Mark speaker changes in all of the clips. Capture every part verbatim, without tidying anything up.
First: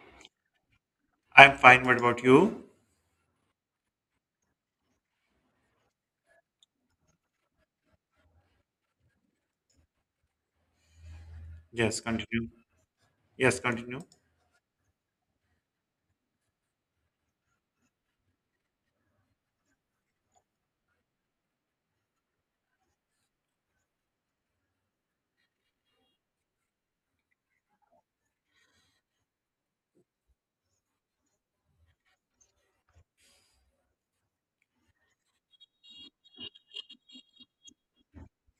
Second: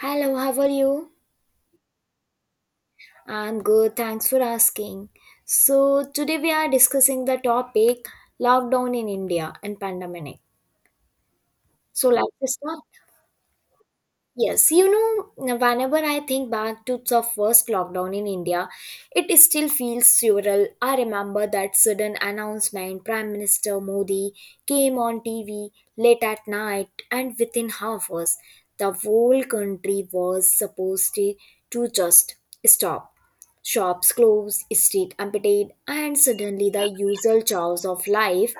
Speaker 1: Hello, how are you?
Speaker 2: I'm fine. What about you?
Speaker 1: I'm good, thanks for asking. So, today we are discussing the topic lockdown in India and pandemic.
Speaker 2: Yes,
Speaker 1: So,
Speaker 2: continue.
Speaker 1: let's start.
Speaker 2: Yes, continue.
Speaker 1: Yes, you know, whenever I think back to the first lockdown in India, it still feels surreal. I remember that sudden announcement. Prime Minister Modi came on T V late at night, and within half hours, the whole country was supposed to to just stop. Shops closed, street emptied, and suddenly the usual chores of life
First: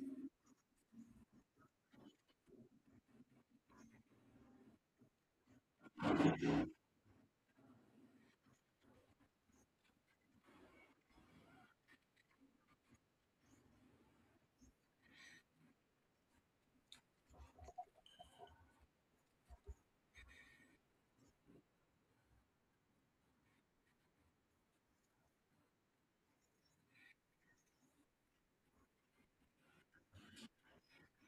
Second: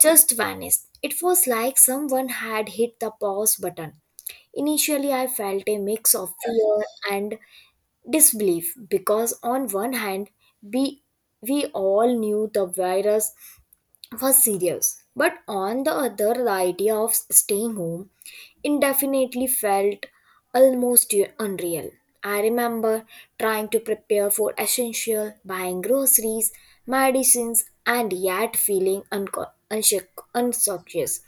Speaker 1: just vanished. It was like someone had hit the pause button. Initially, I felt a mix of fear and disbelief because, on one hand, we, we all knew the virus was serious. But on the other, the idea of staying home indefinitely felt almost unreal. I remember trying to prepare for essential, buying groceries, medicines, and yet feeling unco- unsure, unconscious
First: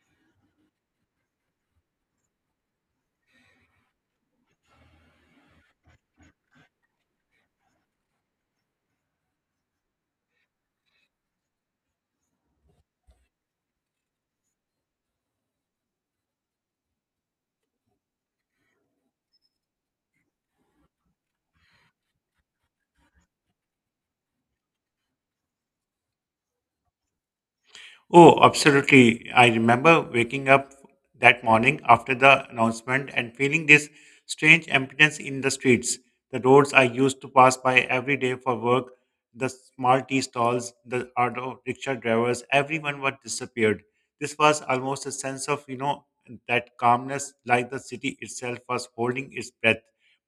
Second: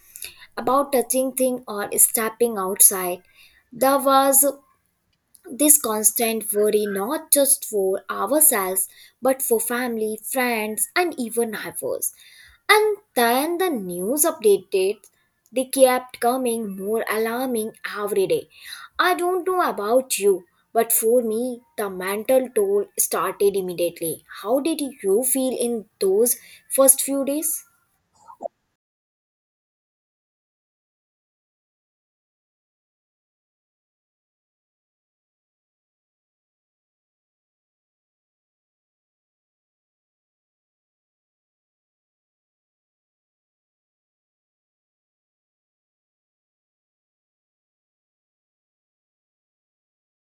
Speaker 1: about touching things or stepping outside. There was this constant worry, not just for ourselves, but for family, friends, and even neighbors. And then the news updated, they kept coming more alarming every day. I don't know about you, but for me, the mental toll started immediately. How did you feel in those first few days?
Speaker 2: Oh, absolutely. I remember waking up that morning after the announcement and feeling this strange emptiness in the streets. The roads I used to pass by every day for work, the small tea stalls, the auto rickshaw drivers, everyone was disappeared. This was almost a sense of, you know, that calmness, like the city itself was holding its breath.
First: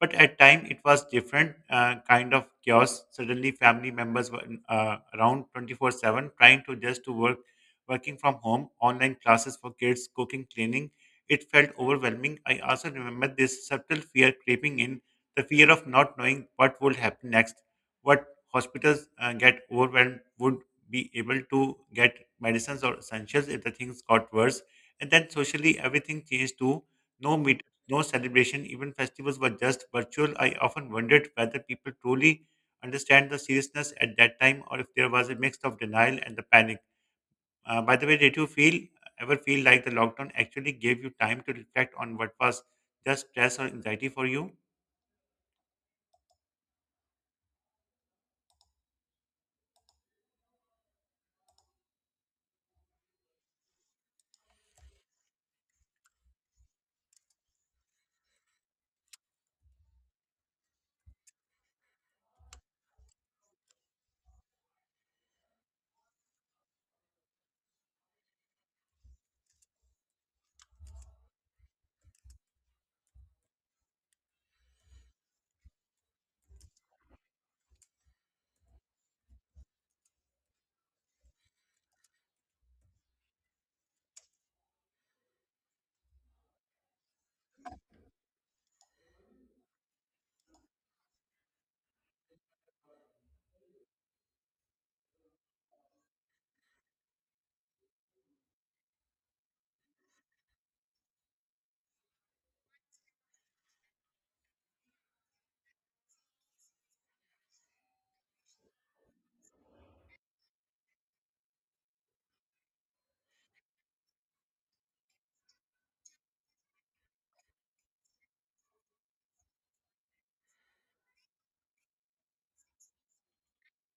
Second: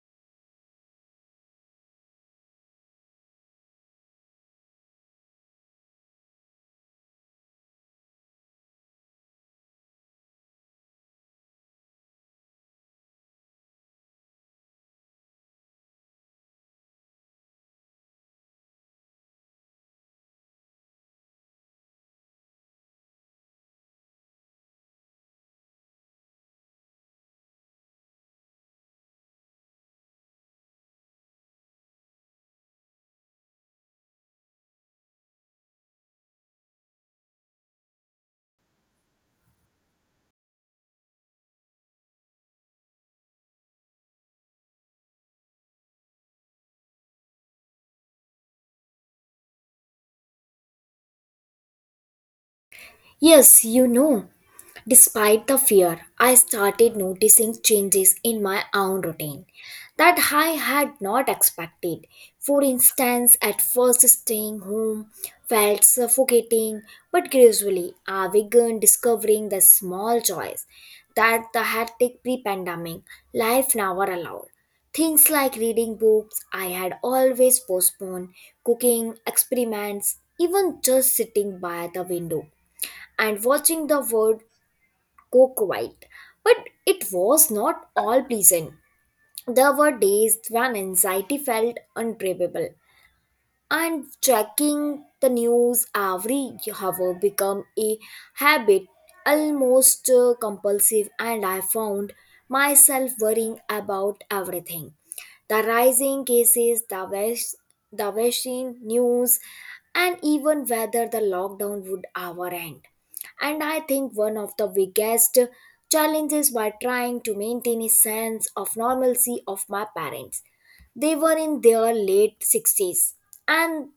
Speaker 2: But at time it was different uh, kind of chaos. Suddenly, family members were uh, around twenty-four seven, trying to just to work working from home, online classes for kids, cooking, cleaning. It felt overwhelming. I also remember this subtle fear creeping in, the fear of not knowing what would happen next, what hospitals uh, get overwhelmed would be able to get medicines or essentials if the things got worse. And then socially, everything changed too. No meet, no celebration, even festivals were just virtual. I often wondered whether people truly understand the seriousness at that time or if there was a mix of denial and the panic. Uh, by the way, did you feel ever feel like the lockdown actually gave you time to reflect on what was just stress or anxiety for you?
Speaker 1: Yes, you know. Despite the fear, I started noticing changes in my own routine that I had not expected. For instance, at first staying home felt suffocating, but gradually I began discovering the small joys that the hectic pre-pandemic life never allowed. Things like reading books I had always postponed, cooking experiments, even just sitting by the window and watching the world go quiet. But it was not all pleasant. There were days when anxiety felt unbearable, and checking the news every hour became a habit, almost uh, compulsive, and I found myself worrying about everything, the rising cases, the, vac- the vaccine news, and even whether the lockdown would ever end. And I think one of the biggest challenges by trying to maintain a sense of normalcy of my parents, they were in their late sixties, and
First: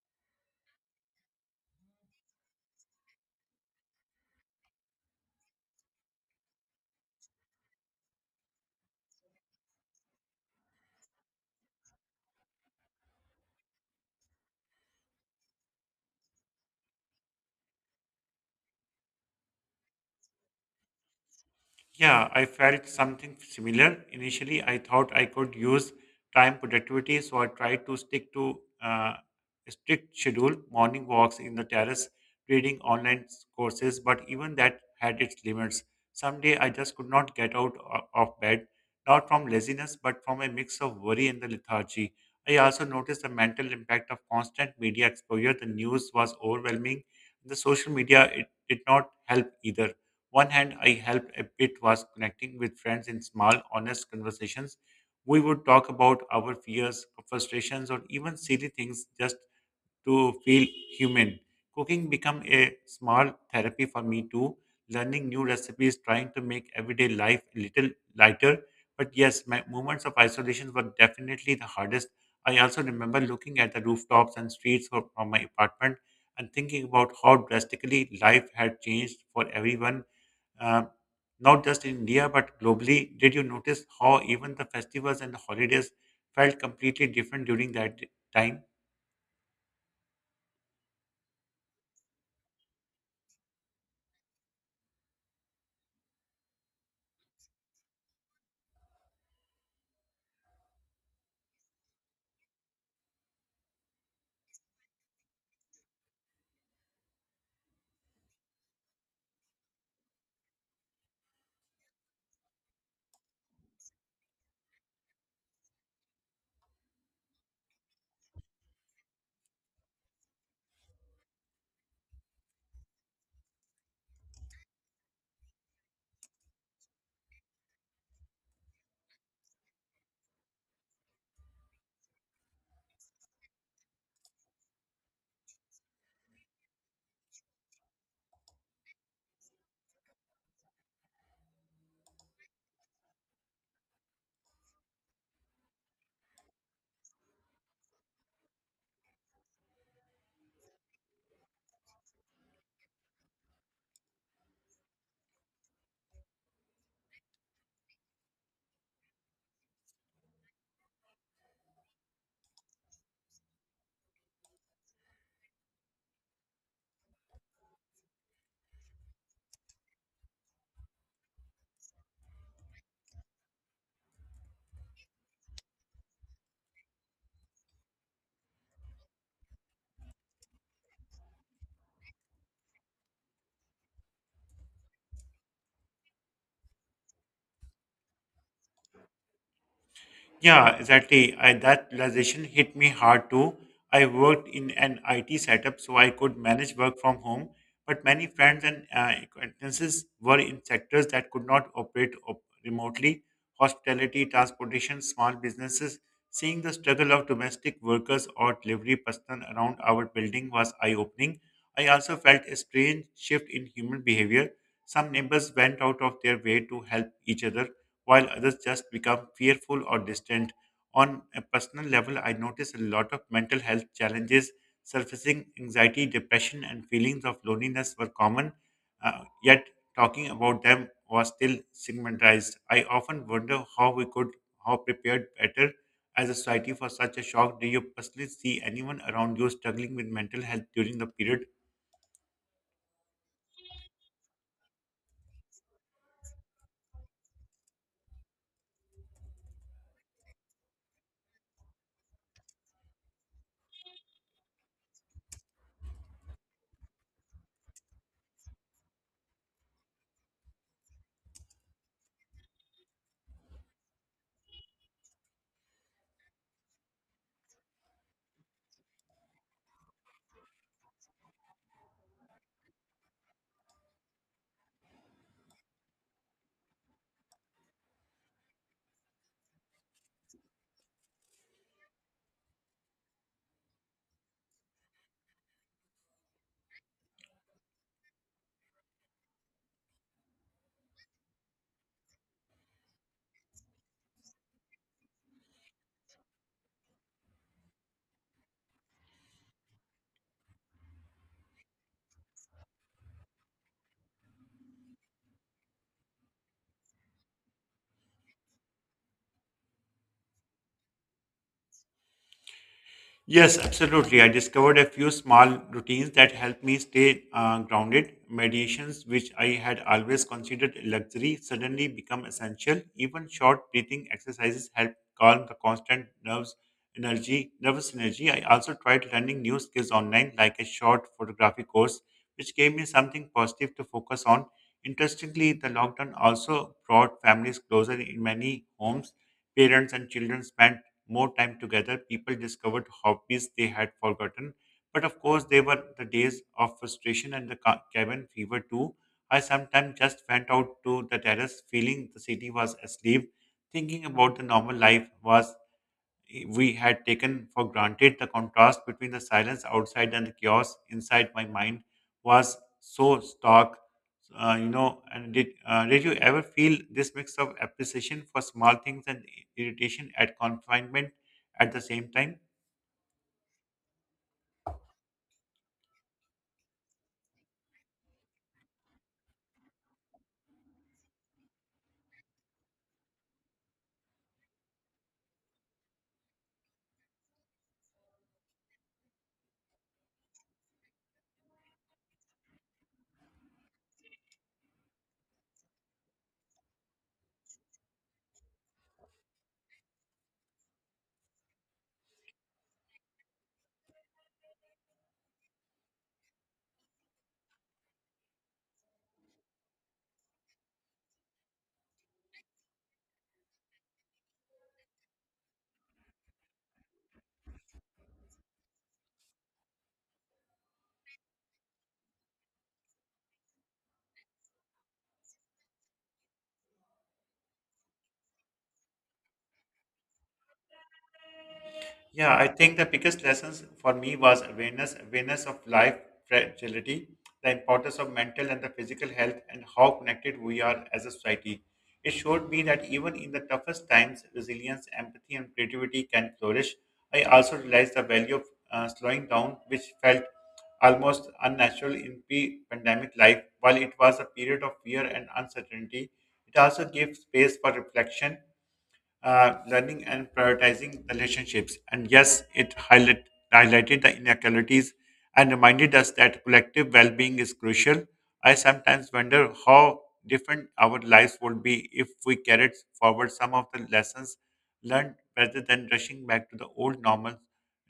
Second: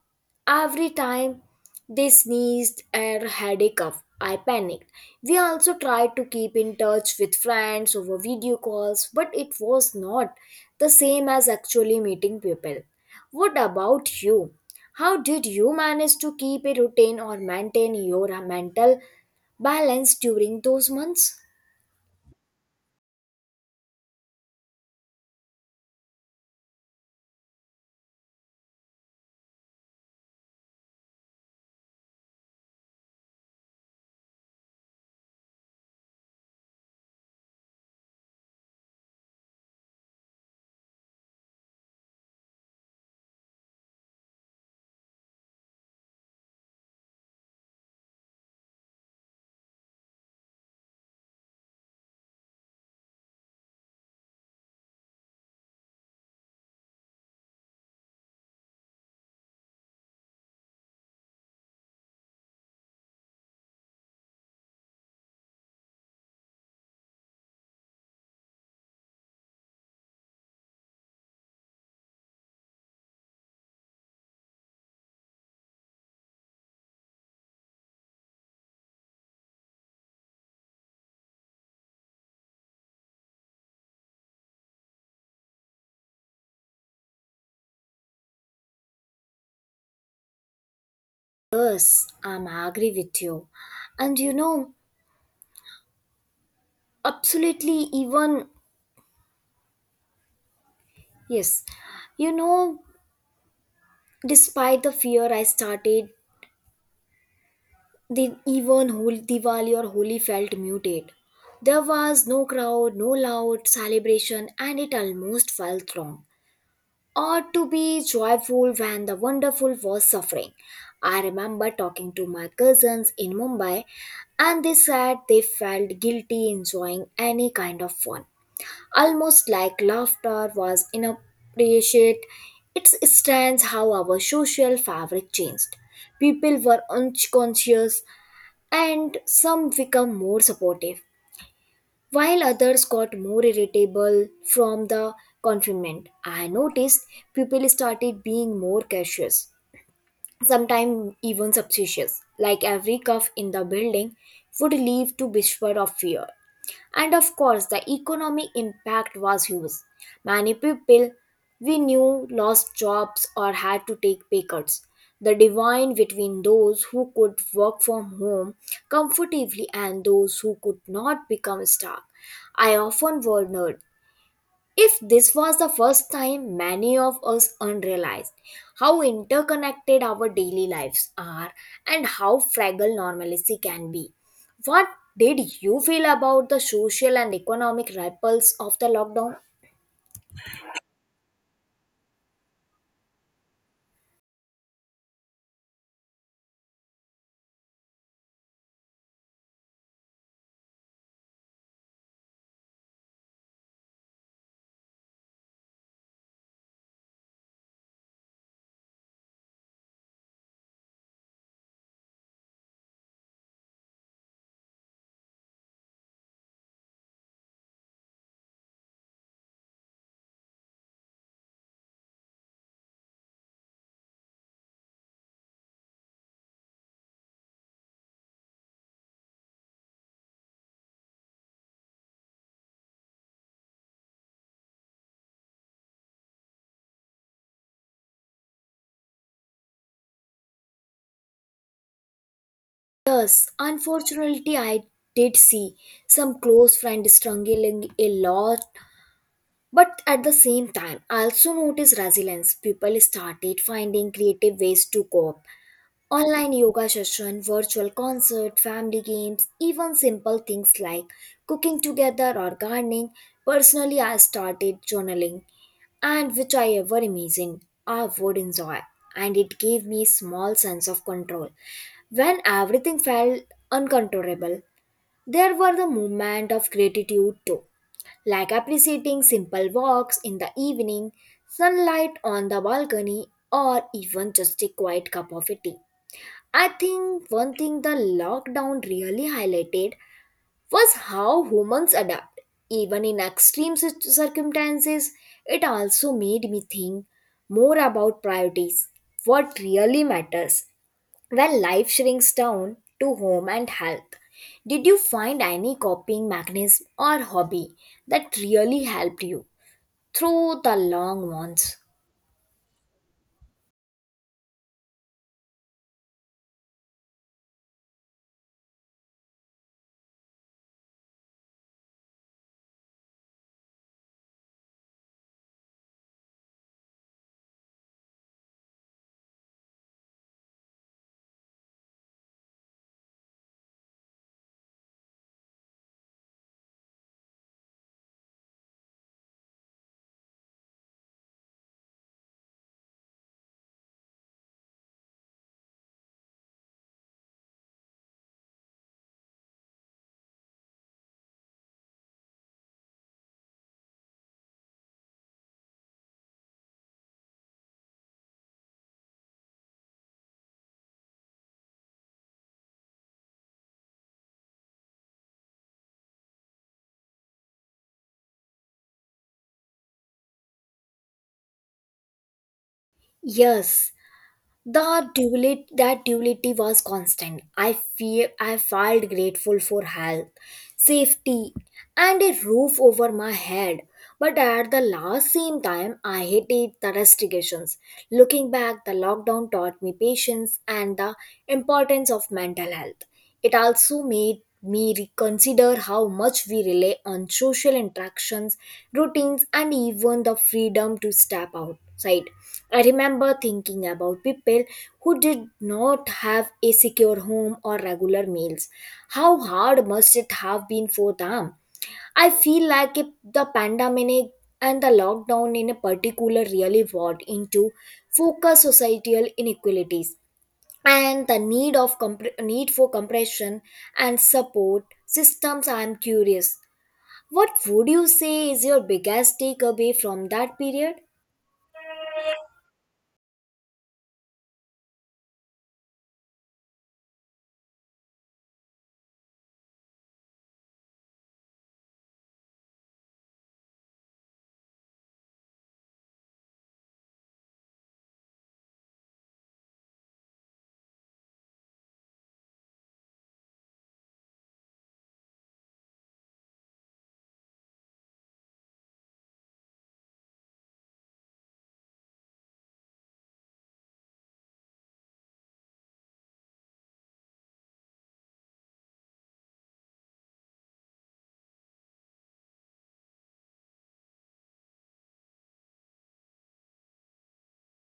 Speaker 1: every time they sneezed or had a cough, I panicked. We also tried to keep in touch with friends over video calls, but it was not the same as actually meeting people. What about you? How did you manage to keep a routine or maintain your mental balance during those months?
Speaker 2: Yeah, I felt something similar. Initially, I thought I could use time productivity, so I tried to stick to uh, a strict schedule, morning walks in the terrace, reading online s- courses, but even that had its limits. Someday I just could not get out o- of bed, not from laziness, but from a mix of worry and the lethargy. I also noticed the mental impact of constant media exposure. The news was overwhelming. The social media it did not help either. One hand I helped a bit was connecting with friends in small, honest conversations. We would talk about our fears, frustrations, or even silly things just to feel human. Cooking became a small therapy for me too, learning new recipes, trying to make everyday life a little lighter. But yes, my moments of isolation were definitely the hardest. I also remember looking at the rooftops and streets fro- from my apartment and thinking about how drastically life had changed for everyone, uh, not just in India but globally. Did you notice how even the festivals and the holidays felt completely different during that time?
Speaker 1: Yes, I'm agree with you. And you know, absolutely even Yes, you know, despite the fear I started, the even Hol- Diwali or Holi felt muted. There was no crowd, no loud celebration, and it almost felt wrong. Ought to be joyful when the wonderful was suffering. I remember talking to my cousins in Mumbai, and they said they felt guilty enjoying any kind of fun, almost like laughter was inappropriate. It stands how our social fabric changed. People were unconscious and some become more supportive, while others got more irritable from the confinement. I noticed people started being more cautious, sometimes even suspicious, like every cough in the building would leave to whisper of fear. And of course, the economic impact was huge. Many people we knew lost jobs or had to take pay cuts. The divide between those who could work from home comfortably and those who could not become stuck. I often wondered if this was the first time, many of us unrealized how interconnected our daily lives are and how fragile normalcy can be. What did you feel about the social and economic ripples of the lockdown?
Speaker 2: Yeah, exactly. I, that realization hit me hard too. I worked in an I T setup, so I could manage work from home. But many friends and uh, acquaintances were in sectors that could not operate op- remotely: hospitality, transportation, small businesses. Seeing the struggle of domestic workers or delivery personnel around our building was eye opening. I also felt a strange shift in human behavior. Some neighbors went out of their way to help each other while others just become fearful or distant. On a personal level, I notice a lot of mental health challenges surfacing. Anxiety, depression, and feelings of loneliness were common, uh, yet talking about them was still stigmatized. I often wonder how we could how prepared better as a society for such a shock. Do you personally see anyone around you struggling with mental health during the period?
Speaker 1: Yes, unfortunately, I did see some close friends struggling a lot, but at the same time, I also noticed resilience. People started finding creative ways to cope. Online yoga session, virtual concert, family games, even simple things like cooking together or gardening. Personally, I started journaling, and which I ever imagined I would enjoy, and it gave me a small sense of control. When everything felt uncontrollable, there were the moment of gratitude too, like appreciating simple walks in the evening, sunlight on the balcony, or even just a quiet cup of tea. I think one thing the lockdown really highlighted was how humans adapt. Even in extreme cir- circumstances, it also made me think more about priorities, what really matters when life shrinks down to home and health. Did you find any coping mechanism or hobby that really helped you through the long months?
Speaker 2: Yes, absolutely. I discovered a few small routines that help me stay uh, grounded. Meditations, which I had always considered a luxury, suddenly become essential. Even short breathing exercises help calm the constant nerves energy, nervous energy. I also tried learning new skills online, like a short photography course, which gave me something positive to focus on. Interestingly, the lockdown also brought families closer in many homes. Parents and children spent more time together, people discovered hobbies they had forgotten. But of course, they were the days of frustration and the ca- cabin fever too. I sometimes just went out to the terrace, feeling the city was asleep. Thinking about the normal life was we had taken for granted, the contrast between the silence outside and the chaos inside my mind was so stark. Uh, you know and did uh, did you ever feel this mix of appreciation for small things and irritation at confinement at the same time?
Speaker 1: Yes. The duality, that duality was constant. I feel I felt grateful for health, safety, and a roof over my head. But at the last same time, I hated the restrictions. Looking back, the lockdown taught me patience and the importance of mental health. It also made me reconsider how much we rely on social interactions, routines, and even the freedom to step outside. I remember thinking about people who did not have a secure home or regular meals. How hard must it have been for them? I feel like if the pandemic and the lockdown in a particular really brought into focus societal inequalities and the need of compre- need for compression and support systems. I am curious. What would you say is your biggest takeaway from that period?
Speaker 2: Yeah, I think the biggest lessons for me was awareness, awareness of life fragility, the importance of mental and the physical health, and how connected we are as a society. It showed me that even in the toughest times, resilience, empathy, and creativity can flourish. I also realized the value of uh, slowing down, which felt almost unnatural in pre-pandemic life. While it was a period of fear and uncertainty, it also gave space for reflection, uh, learning and prioritizing relationships. And yes, it highlight, highlighted the inequalities and reminded us that collective well being is crucial. I sometimes wonder how different our lives would be if we carried forward some of the lessons learned rather than rushing back to the old normal.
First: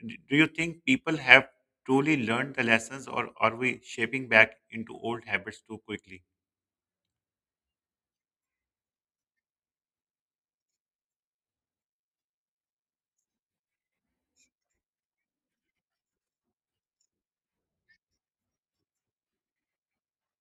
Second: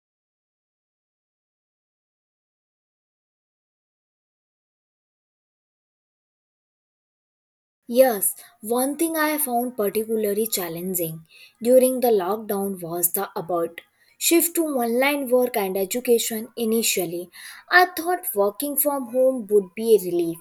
Speaker 2: D- Do you think people have truly learned the lessons or are we shaping back into old habits too quickly?
Speaker 1: Yes, one thing I found particularly challenging during the lockdown was the abrupt shift to online work and education initially. I thought working from home would be a relief,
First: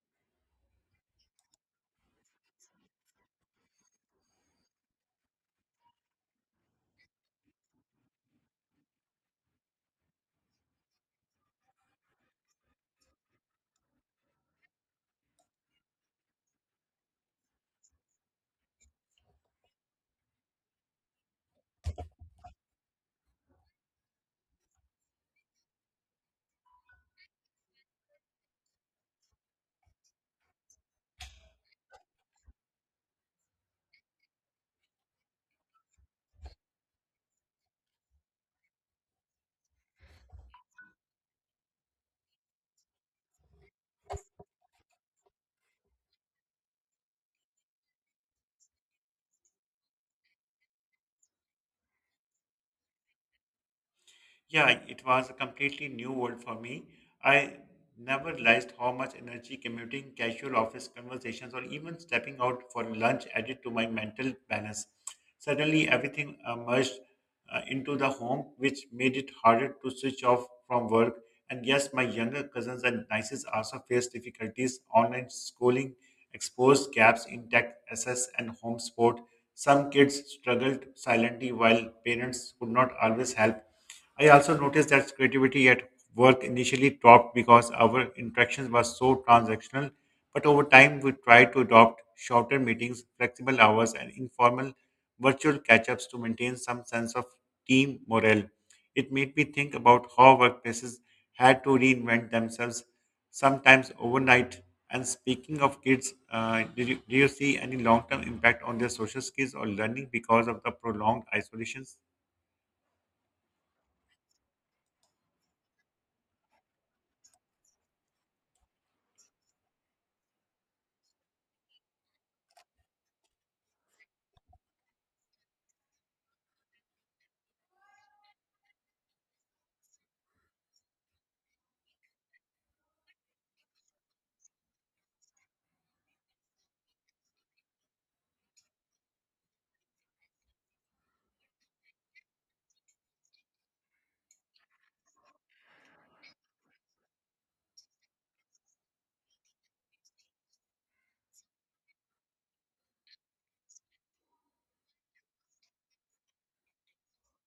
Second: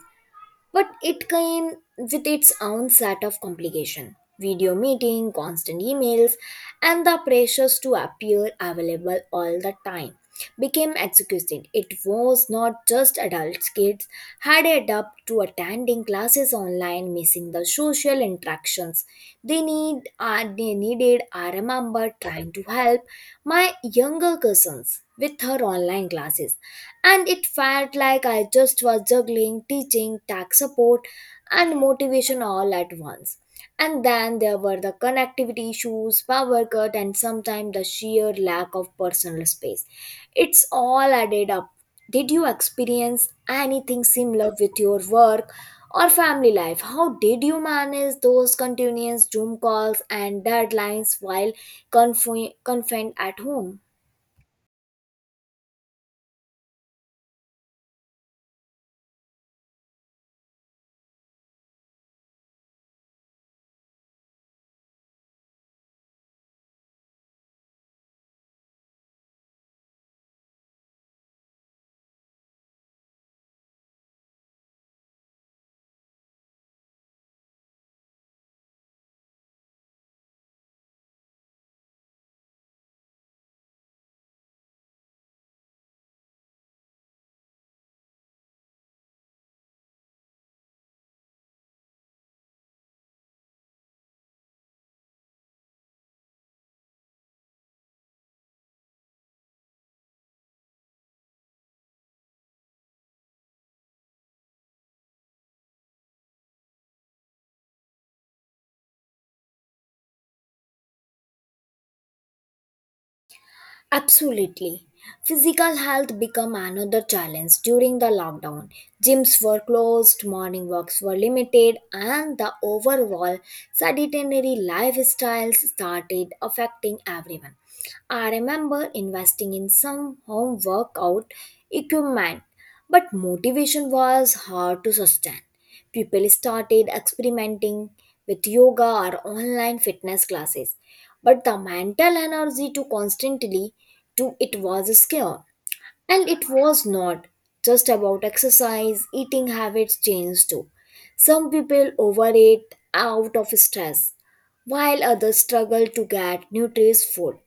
Speaker 1: but it came with its own set of complication. Video meeting, constant emails, and the pressures to appear available all the time became exhausted. It was not just adults, kids had adapted to attending classes online, missing the social interactions. They need uh, they needed I remember trying to help my younger cousins with her online classes, and it felt like I just was juggling teaching, tax support, and motivation all at once. And then there were the connectivity issues, power cut, and sometimes the sheer lack of personal space. It's all added up. Did you experience anything similar with your work or family life? How did you manage those continuous Zoom calls and deadlines while confi- confined at home?
Speaker 2: Yeah, it was a completely new world for me. I never realized how much energy commuting, casual office conversations, or even stepping out for lunch added to my mental balance. Suddenly, everything uh, merged uh, into the home, which made it harder to switch off from work. And yes, my younger cousins and nieces also faced difficulties. Online schooling exposed gaps in tech access and home support. Some kids struggled silently while parents could not always help. I also noticed that creativity at work initially dropped because our interactions were so transactional, but over time we tried to adopt shorter meetings, flexible hours, and informal virtual catch ups to maintain some sense of team morale. It made me think about how workplaces had to reinvent themselves, sometimes overnight. And speaking of kids, uh, did, you, do you see any long term impact on their social skills or learning because of the prolonged isolations?
Speaker 1: Absolutely. Physical health became another challenge during the lockdown. Gyms were closed, morning walks were limited, and the overall sedentary lifestyles started affecting everyone. I remember investing in some home workout equipment, but motivation was hard to sustain. People started experimenting with yoga or online fitness classes, but the mental energy to constantly do it was scarce. And it was not just about exercise, eating habits changed too. Some people overeat out of stress, while others struggle to get nutritious food.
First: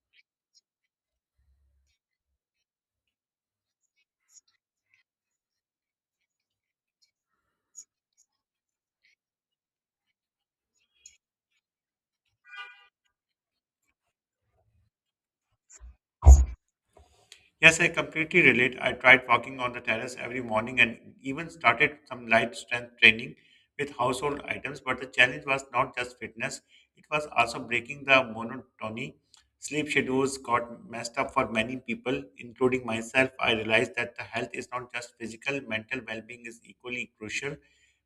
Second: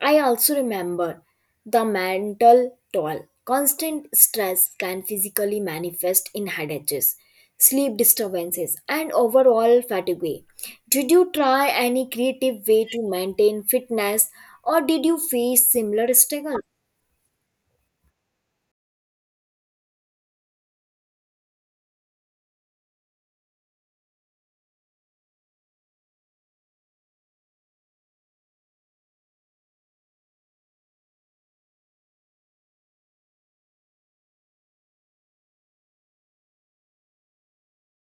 Speaker 1: I also remember the mental toll. Constant stress can physically manifest in headaches, sleep disturbances, and overall fatigue. Did you try any creative way to maintain fitness, or did you face similar struggles?
Speaker 2: Yes, I completely relate. I tried walking on the terrace every morning and even started some light strength training with household items. But the challenge was not just fitness, it was also breaking the monotony. Sleep schedules got messed up for many people, including myself. I realized that the health is not just physical, mental well being is equally crucial.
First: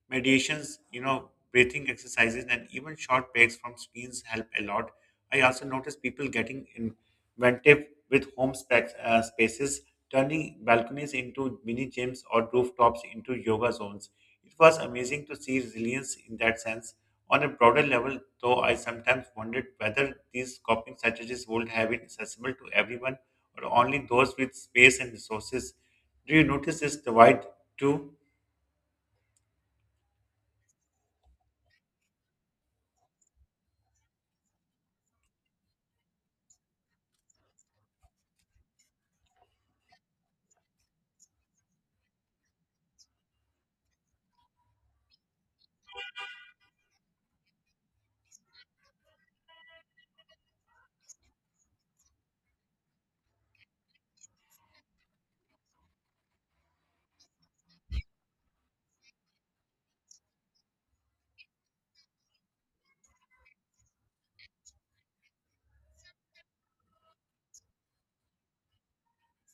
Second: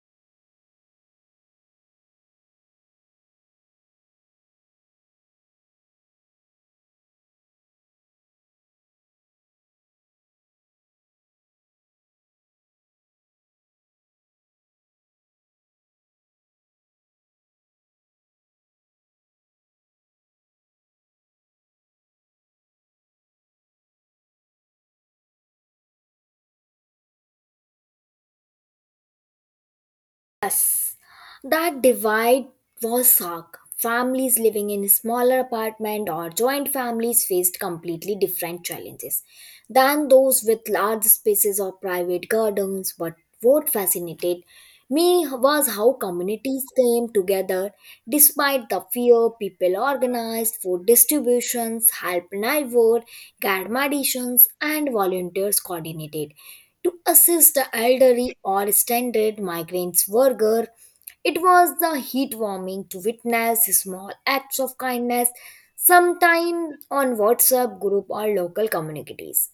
Speaker 2: Meditations, you know, breathing exercises, and even short breaks from screens help a lot. I also noticed people getting Ventive with home specs, uh, spaces, turning balconies into mini gyms or rooftops into yoga zones. It was amazing to see resilience in that sense. On a broader level, though, I sometimes wondered whether these coping strategies would have been accessible to everyone or only those with space and resources. Do you notice this divide too?
Speaker 1: Yes. That divide was stark. Families living in smaller apartment or joint families faced completely different challenges than those with large spaces or private gardens. But what fascinated me was how communities came together despite the fear. People organized food distributions, helped neighbor, garmadishans, and volunteers coordinated to assist the elderly or standard migrants worker. It was the heartwarming to witness small acts of kindness, sometimes on WhatsApp group or local communities.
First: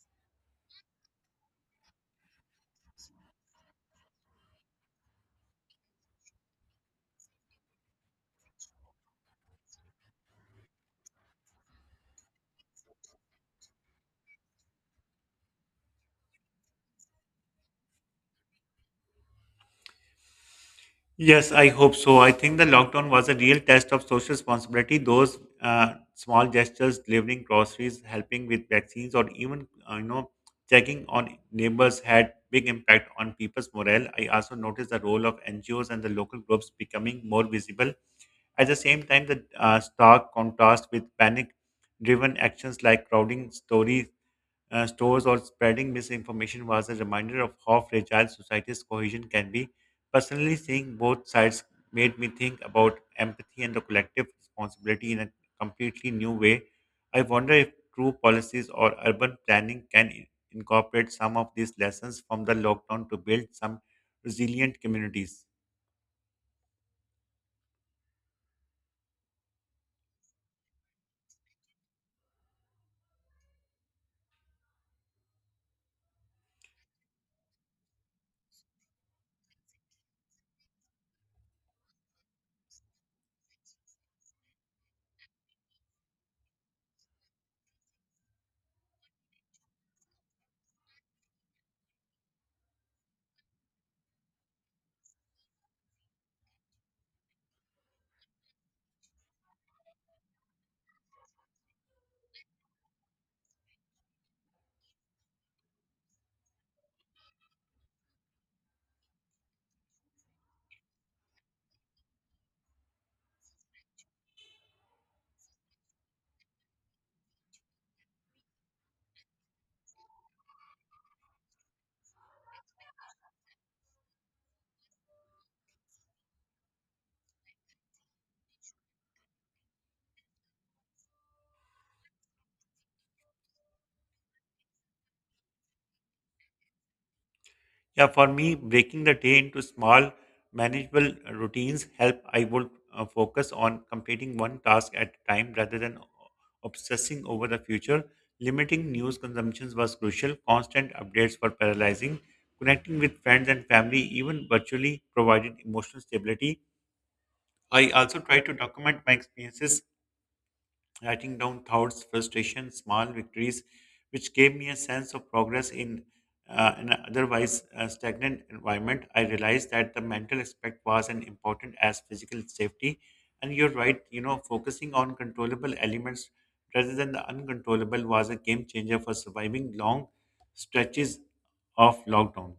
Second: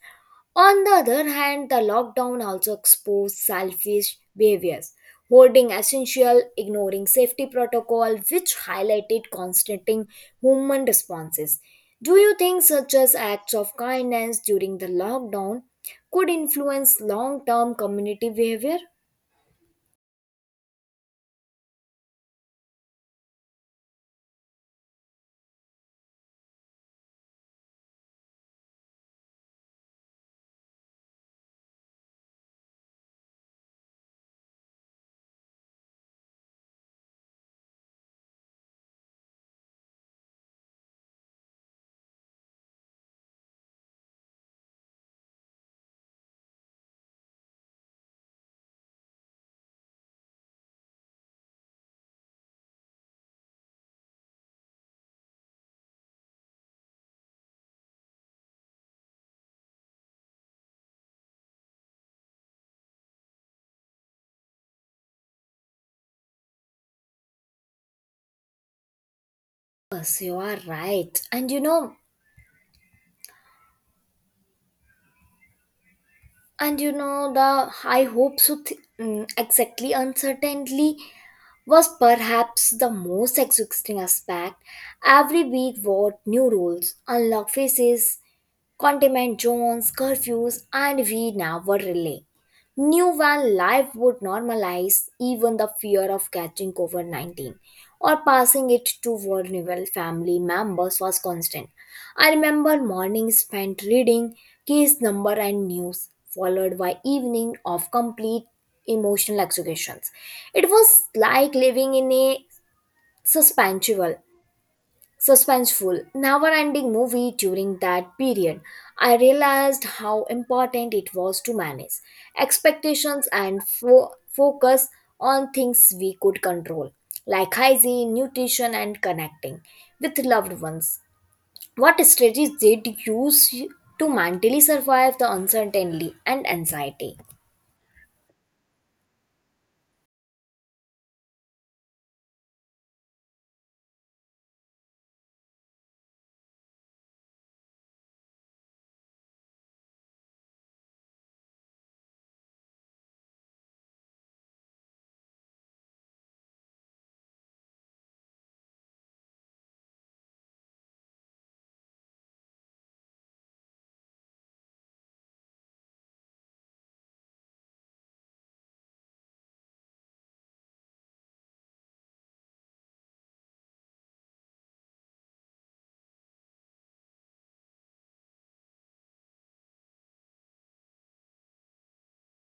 Speaker 1: On the other hand, the lockdown also exposed selfish behaviors, holding essential, ignoring safety protocol, which highlighted constating human responses. Do you think such as acts of kindness during the lockdown could influence long-term community behavior?
Speaker 2: Yes, I hope so. I think the lockdown was a real test of social responsibility. Those uh, small gestures, delivering groceries, helping with vaccines, or even uh, you know, checking on neighbors had big impact on people's morale. I also noticed the role of N G Os and the local groups becoming more visible. At the same time, the uh, stark contrast with panic-driven actions like crowding stores uh, stores or spreading misinformation was a reminder of how fragile society's cohesion can be. Personally, seeing both sides made me think about empathy and the collective responsibility in a completely new way. I wonder if true policies or urban planning can i- incorporate some of these lessons from the lockdown to build some resilient communities.
Speaker 1: Yes, you are right. And you know, and you know the I hope so th- mm, exactly, uncertainty was perhaps the most exhausting aspect. Every week what new rules unlock faces, containment zones, curfews, and we never relay. Knew when life would normalize, even the fear of catching COVID nineteen or passing it to vulnerable family members was constant. I remember mornings spent reading case number and news, followed by evening of complete emotional executions. It was like living in a suspension suspenseful, never ending movie. During that period, I realized how important it was to manage expectations and fo- focus on things we could control, like hygiene, nutrition, and connecting with loved ones. What strategies did you use to mentally survive the uncertainty and anxiety?
Speaker 2: Yeah, for me, breaking the day into small, manageable routines help. I would uh, focus on completing one task at a time rather than obsessing over the future. Limiting news consumptions was crucial. Constant updates were paralyzing. Connecting with friends and family, even virtually, provided emotional stability. I also try to document my experiences, writing down thoughts, frustrations, small victories, which gave me a sense of progress in uh, an otherwise uh, stagnant environment. I realized that the mental aspect was as important as physical safety. And you're right, you know, focusing on controllable elements rather than the uncontrollable was a game changer for surviving long stretches of lockdown.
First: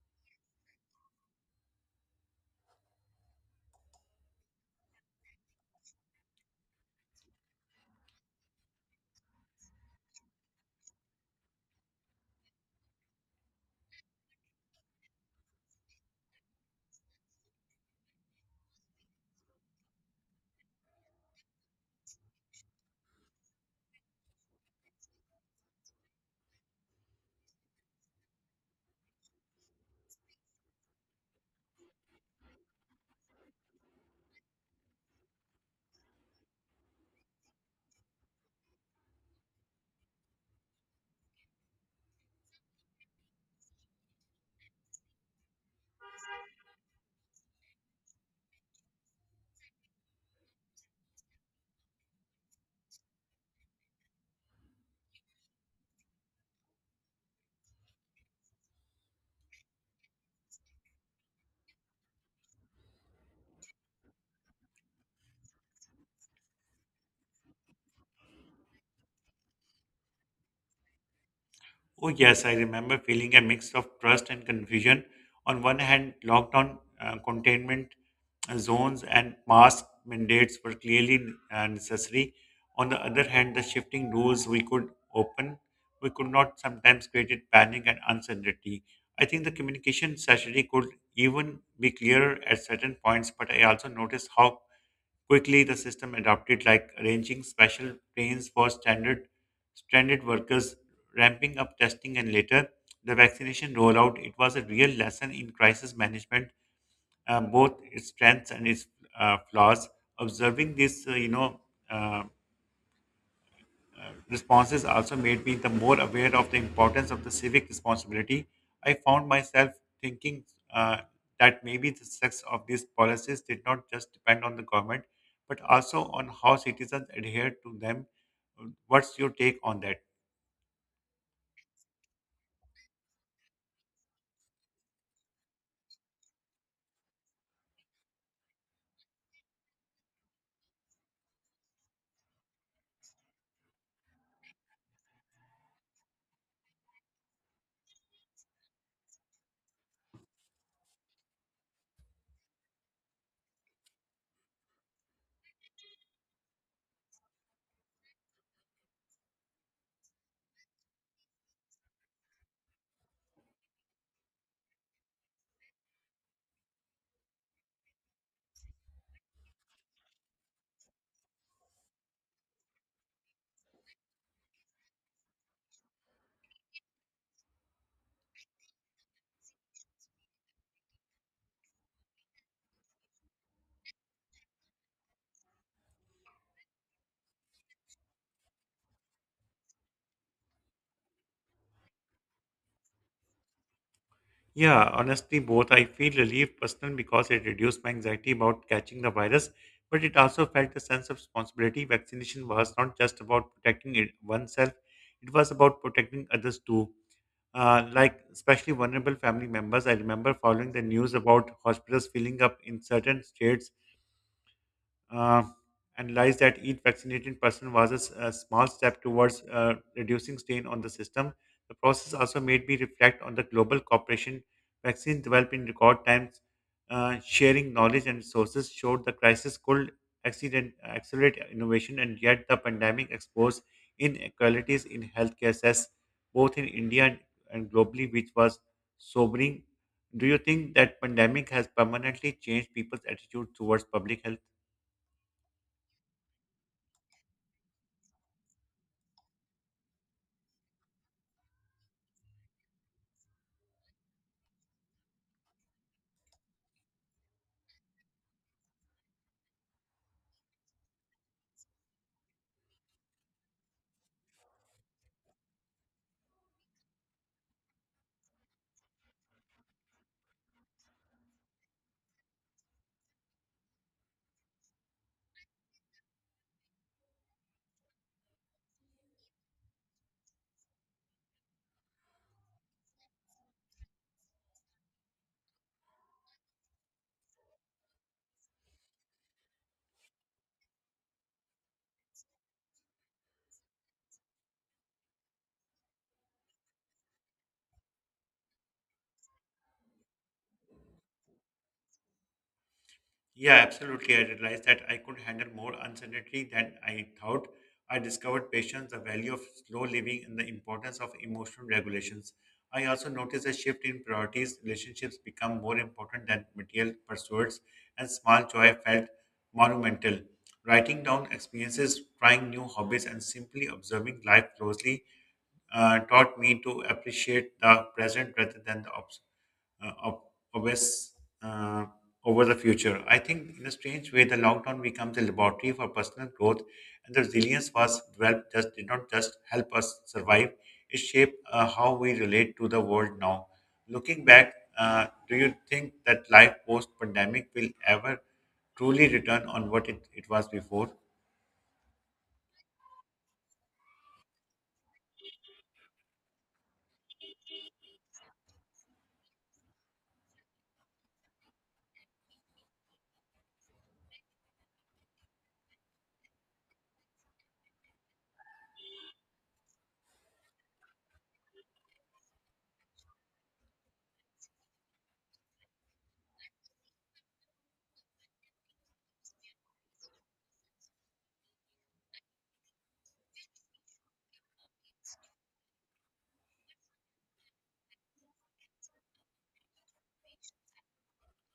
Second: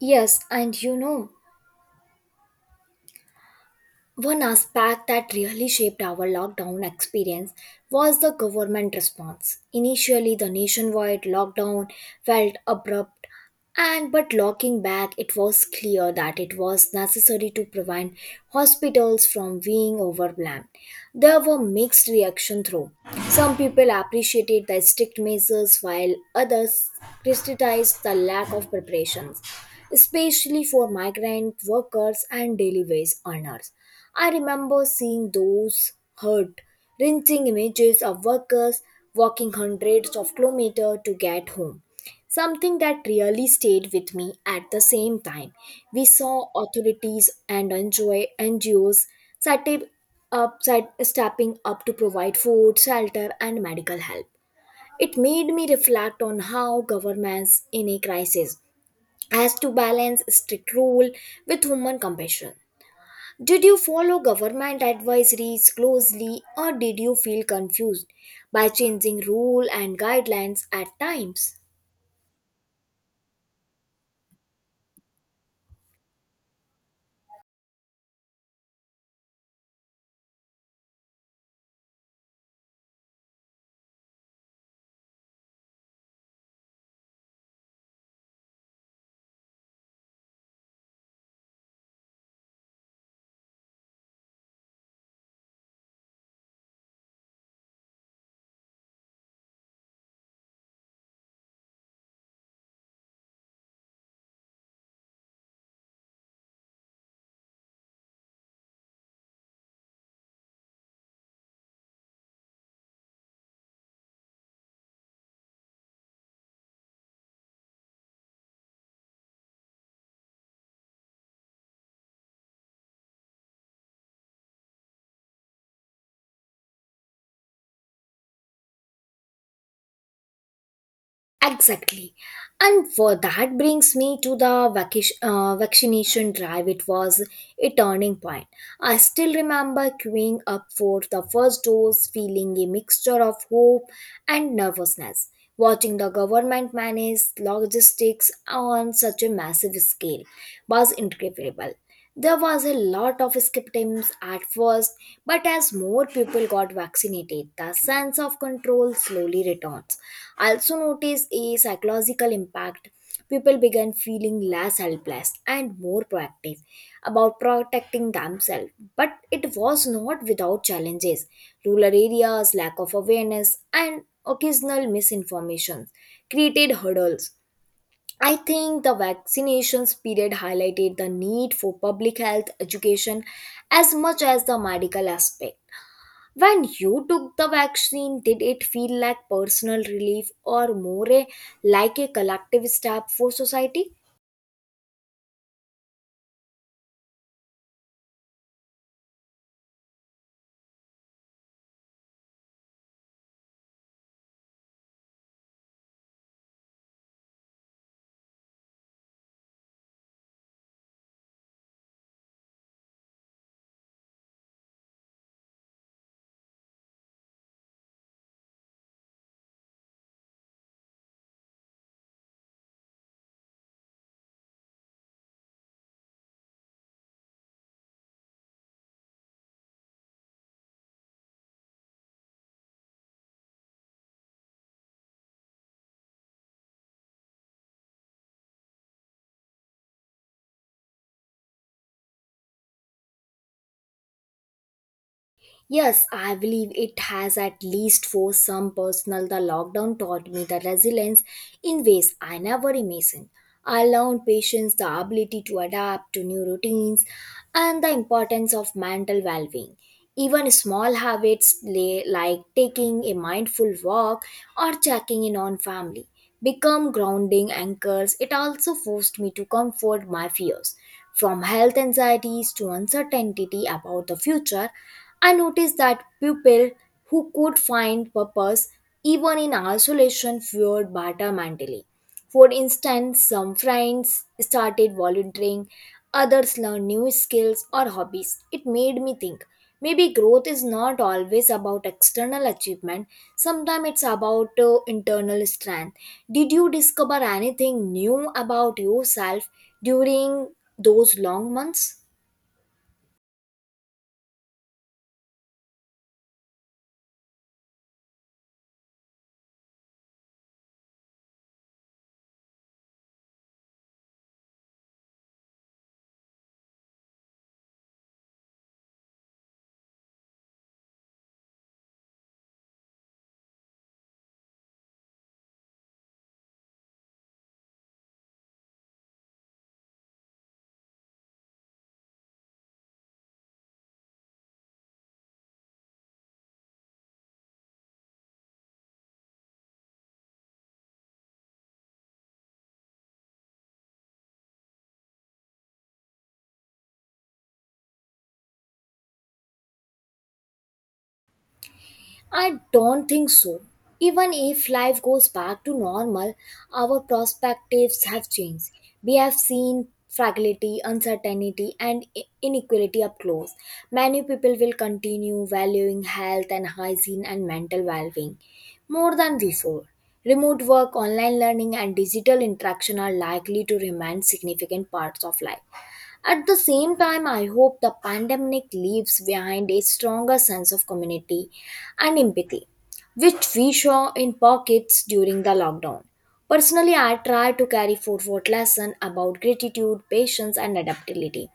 Speaker 1: Yes, and you know, One aspect that really shaped our lockdown experience was the government response. Initially, the nationwide lockdown felt abrupt, and but looking back, it was clear that it was necessary to prevent hospitals from being overwhelmed. There were mixed reaction through. Some people appreciated the strict measures, while others criticized the lack of preparations, especially for migrant workers and daily wage earners. I remember seeing those hurt, wrenching images of workers walking hundreds of kilometers to get home. Something that really stayed with me at the same time. We saw authorities and NGO N G Os setting up, set- stepping up to provide food, shelter, and medical help. It made me reflect on how governments in a crisis has to balance strict rule with human compassion. Did you follow government advisories closely or did you feel confused by changing rule and guidelines at times?
Speaker 2: Oh, yes, I remember feeling a mix of trust and confusion. On one hand, lockdown uh, containment uh, zones and mask mandates were clearly uh, necessary. On the other hand, the shifting rules we could open, we could not, sometimes created panic and uncertainty. I think the communication strategy could even be clearer at certain points, but I also noticed how quickly the system adopted, like arranging special trains for standard stranded workers, ramping up testing, and later the vaccination rollout. It was a real lesson in crisis management, uh, both its strengths and its uh, flaws. Observing this, uh, you know. Uh, uh, responses also made me the more aware of the importance of the civic responsibility. I found myself thinking uh, that maybe the success of these policies did not just depend on the government, but also on how citizens adhere to them. What's your take on that?
Speaker 1: Exactly. And for that brings me to the vacation, uh, vaccination drive. It was a turning point. I still remember queuing up for the first dose, feeling a mixture of hope and nervousness, watching the government manage logistics on such a massive scale was incredible. There was a lot of skepticism at first, but as more people got vaccinated, the sense of control slowly returns. I also noticed a psychological impact. People began feeling less helpless and more proactive about protecting themselves. But it was not without challenges. Rural areas, lack of awareness, and occasional misinformation created hurdles. I think the vaccinations period highlighted the need for public health education as much as the medical aspect. When you took the vaccine, did it feel like personal relief or more a- like a collective step for society?
Speaker 2: Yeah, honestly, both. I feel relief personal because it reduced my anxiety about catching the virus, but it also felt a sense of responsibility. Vaccination was not just about protecting it, oneself, it was about protecting others too. Uh, like, especially vulnerable family members. I remember following the news about hospitals filling up in certain states, uh, analyzed that each vaccinated person was a, s- a small step towards uh, reducing strain on the system. The process also made me reflect on the global cooperation. Vaccines developed in record times, uh, sharing knowledge and resources showed the crisis could accident, accelerate innovation, and yet the pandemic exposed inequalities in healthcare access, both in India and, and globally, which was sobering. Do you think that pandemic has permanently changed people's attitude towards public health?
Speaker 1: Yes, I believe it has, at least for some personal. The lockdown taught me the resilience in ways I never imagined. I learned patience, the ability to adapt to new routines, and the importance of mental well being. Even small habits lay- like taking a mindful walk or checking in on family become grounding anchors. It also forced me to comfort my fears. From health anxieties to uncertainty about the future, I noticed that people who could find purpose even in isolation fared better mentally. For instance, some friends started volunteering, others learned new skills or hobbies. It made me think maybe growth is not always about external achievement, sometimes it's about uh, internal strength. Did you discover anything new about yourself during those long months?
Speaker 2: Yeah, absolutely. I realized that I could handle more uncertainty than I thought. I discovered patience, the value of slow living, and the importance of emotional regulations. I also noticed a shift in priorities. Relationships become more important than material pursuits, and small joy felt monumental. Writing down experiences, trying new hobbies, and simply observing life closely uh, taught me to appreciate the present rather than the obs- uh, ob- obvious uh, over the future. I think, in a strange way, the lockdown becomes a laboratory for personal growth, and the resilience was developed just did not just help us survive; it shaped uh, how we relate to the world now. Looking back, uh, do you think that life post-pandemic will ever truly return on what it, it was before?
Speaker 1: I don't think so. Even if life goes back to normal, our perspectives have changed. We have seen fragility, uncertainty, and i- inequality up close. Many people will continue valuing health and hygiene and mental well being more than before. Remote work, online learning, and digital interaction are likely to remain significant parts of life. At the same time, I hope the pandemic leaves behind a stronger sense of community and empathy, which we saw in pockets during the lockdown. Personally, I try to carry forward lesson about gratitude, patience, and adaptability,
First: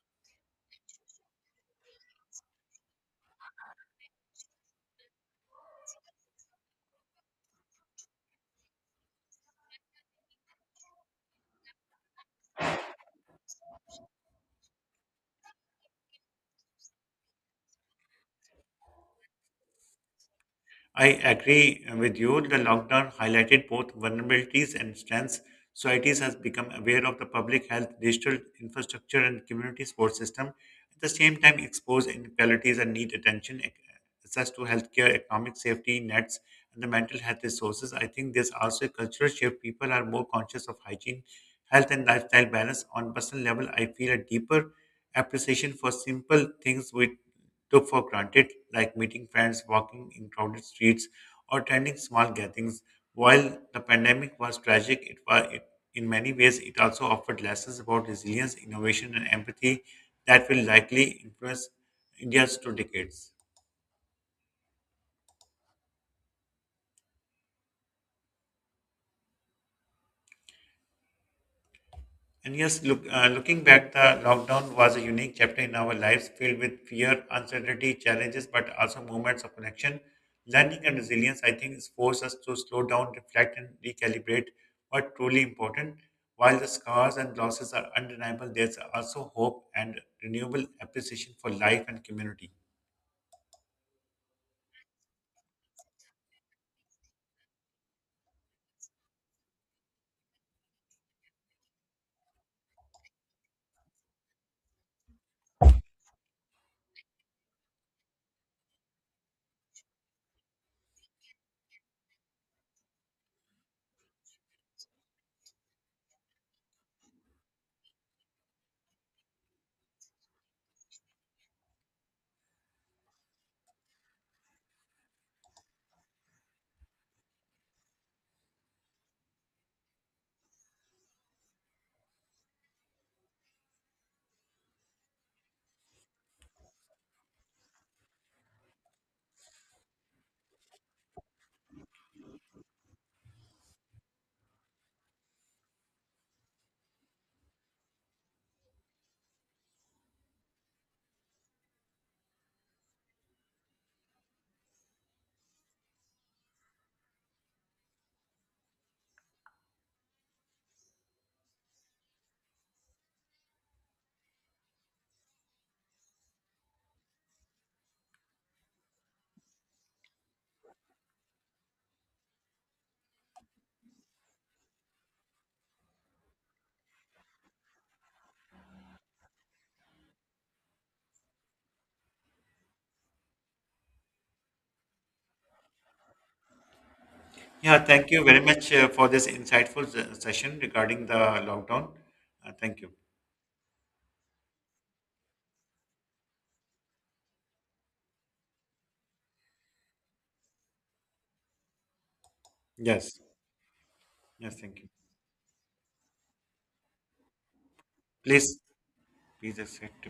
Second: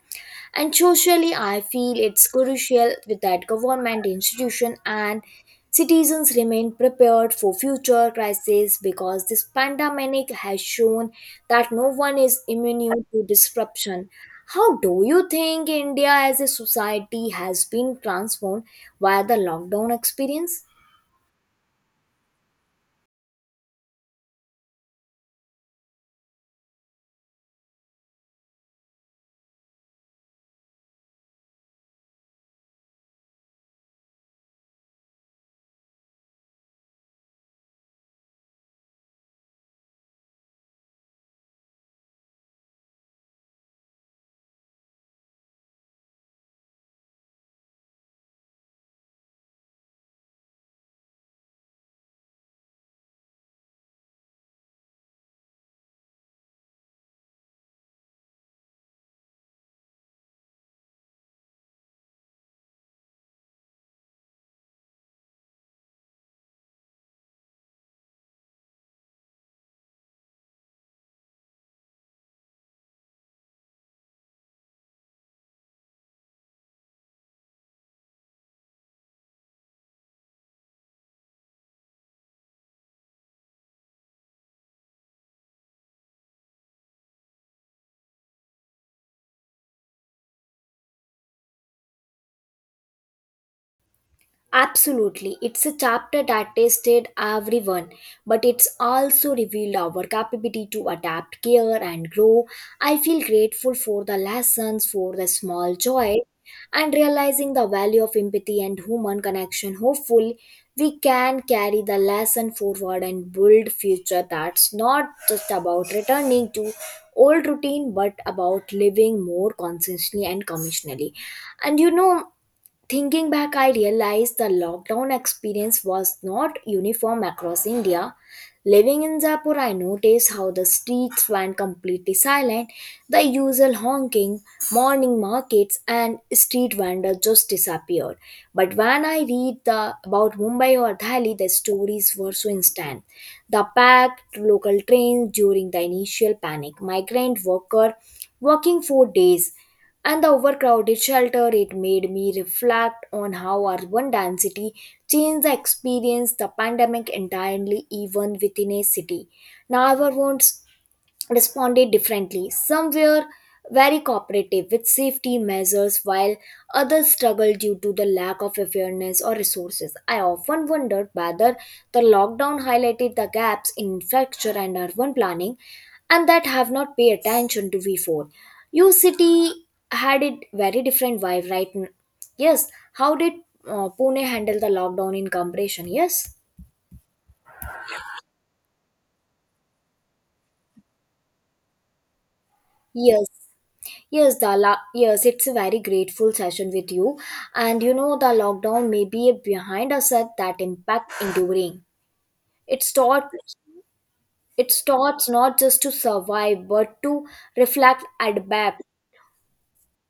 Speaker 1: and socially, I feel it's crucial with that government institution and citizens remain prepared for future crises because this pandemic has shown that no one is immune to disruption. How do you think India as a society has been transformed by the lockdown experience?
Speaker 2: I agree with you. The lockdown highlighted both vulnerabilities and strengths. Societies has become aware of the public health, digital infrastructure, and community support system. At the same time, exposed inequalities and need attention, ac- access to healthcare, economic safety nets, and the mental health resources. I think there's also a cultural shift. People are more conscious of hygiene, health, and lifestyle balance. On personal level, I feel a deeper appreciation for simple things which took for granted, like meeting friends, walking in crowded streets, or attending small gatherings. While the pandemic was tragic, it was it, in many ways it also offered lessons about resilience, innovation, and empathy that will likely influence India's two decades. And yes, look, uh, looking back, the lockdown was a unique chapter in our lives, filled with fear, uncertainty, challenges, but also moments of connection. Learning and resilience, I think, has forced us to slow down, reflect, and recalibrate what truly important. While the scars and losses are undeniable, there's also hope and renewable appreciation for life and community.
Speaker 1: Absolutely. It's a chapter that tested everyone, but it's also revealed our capability to adapt, care, and grow. I feel grateful for the lessons, for the small joy, and realizing the value of empathy and human connection. Hopefully, we can carry the lesson forward and build future that's not just about returning to old routine but about living more consciously and commissionally. And you know thinking back, I realized the lockdown experience was not uniform across India. Living in Jaipur, I noticed how the streets went completely silent, the usual honking, morning markets, and street vendors just disappeared. But when I read the, about Mumbai or Delhi, the stories were so instant. The packed local trains during the initial panic, migrant worker working four days and the overcrowded shelter, it made me reflect on how urban density changed the experience the pandemic entirely, even within a city. Now I neighborhoods responded differently. Some were very cooperative with safety measures, while others struggled due to the lack of awareness or resources. I often wondered whether the lockdown highlighted the gaps in infrastructure and urban planning and that have not paid attention to before. Your city had it very different vibe, right? n- Yes. How did uh, Pune handle the lockdown in comparison? Yes.
Speaker 2: Yeah, thank you very much uh, for this insightful se- session regarding the lockdown. Uh, thank you.
Speaker 1: Yes. Yes, the la- yes, it's a very grateful session with you. And you know, the lockdown may be behind us at that impact enduring. It
Speaker 2: Yes,
Speaker 1: taught,
Speaker 2: yes,
Speaker 1: it
Speaker 2: thank you.
Speaker 1: starts not just to survive but to reflect,
Speaker 2: Please,
Speaker 1: adapt,
Speaker 2: please accept.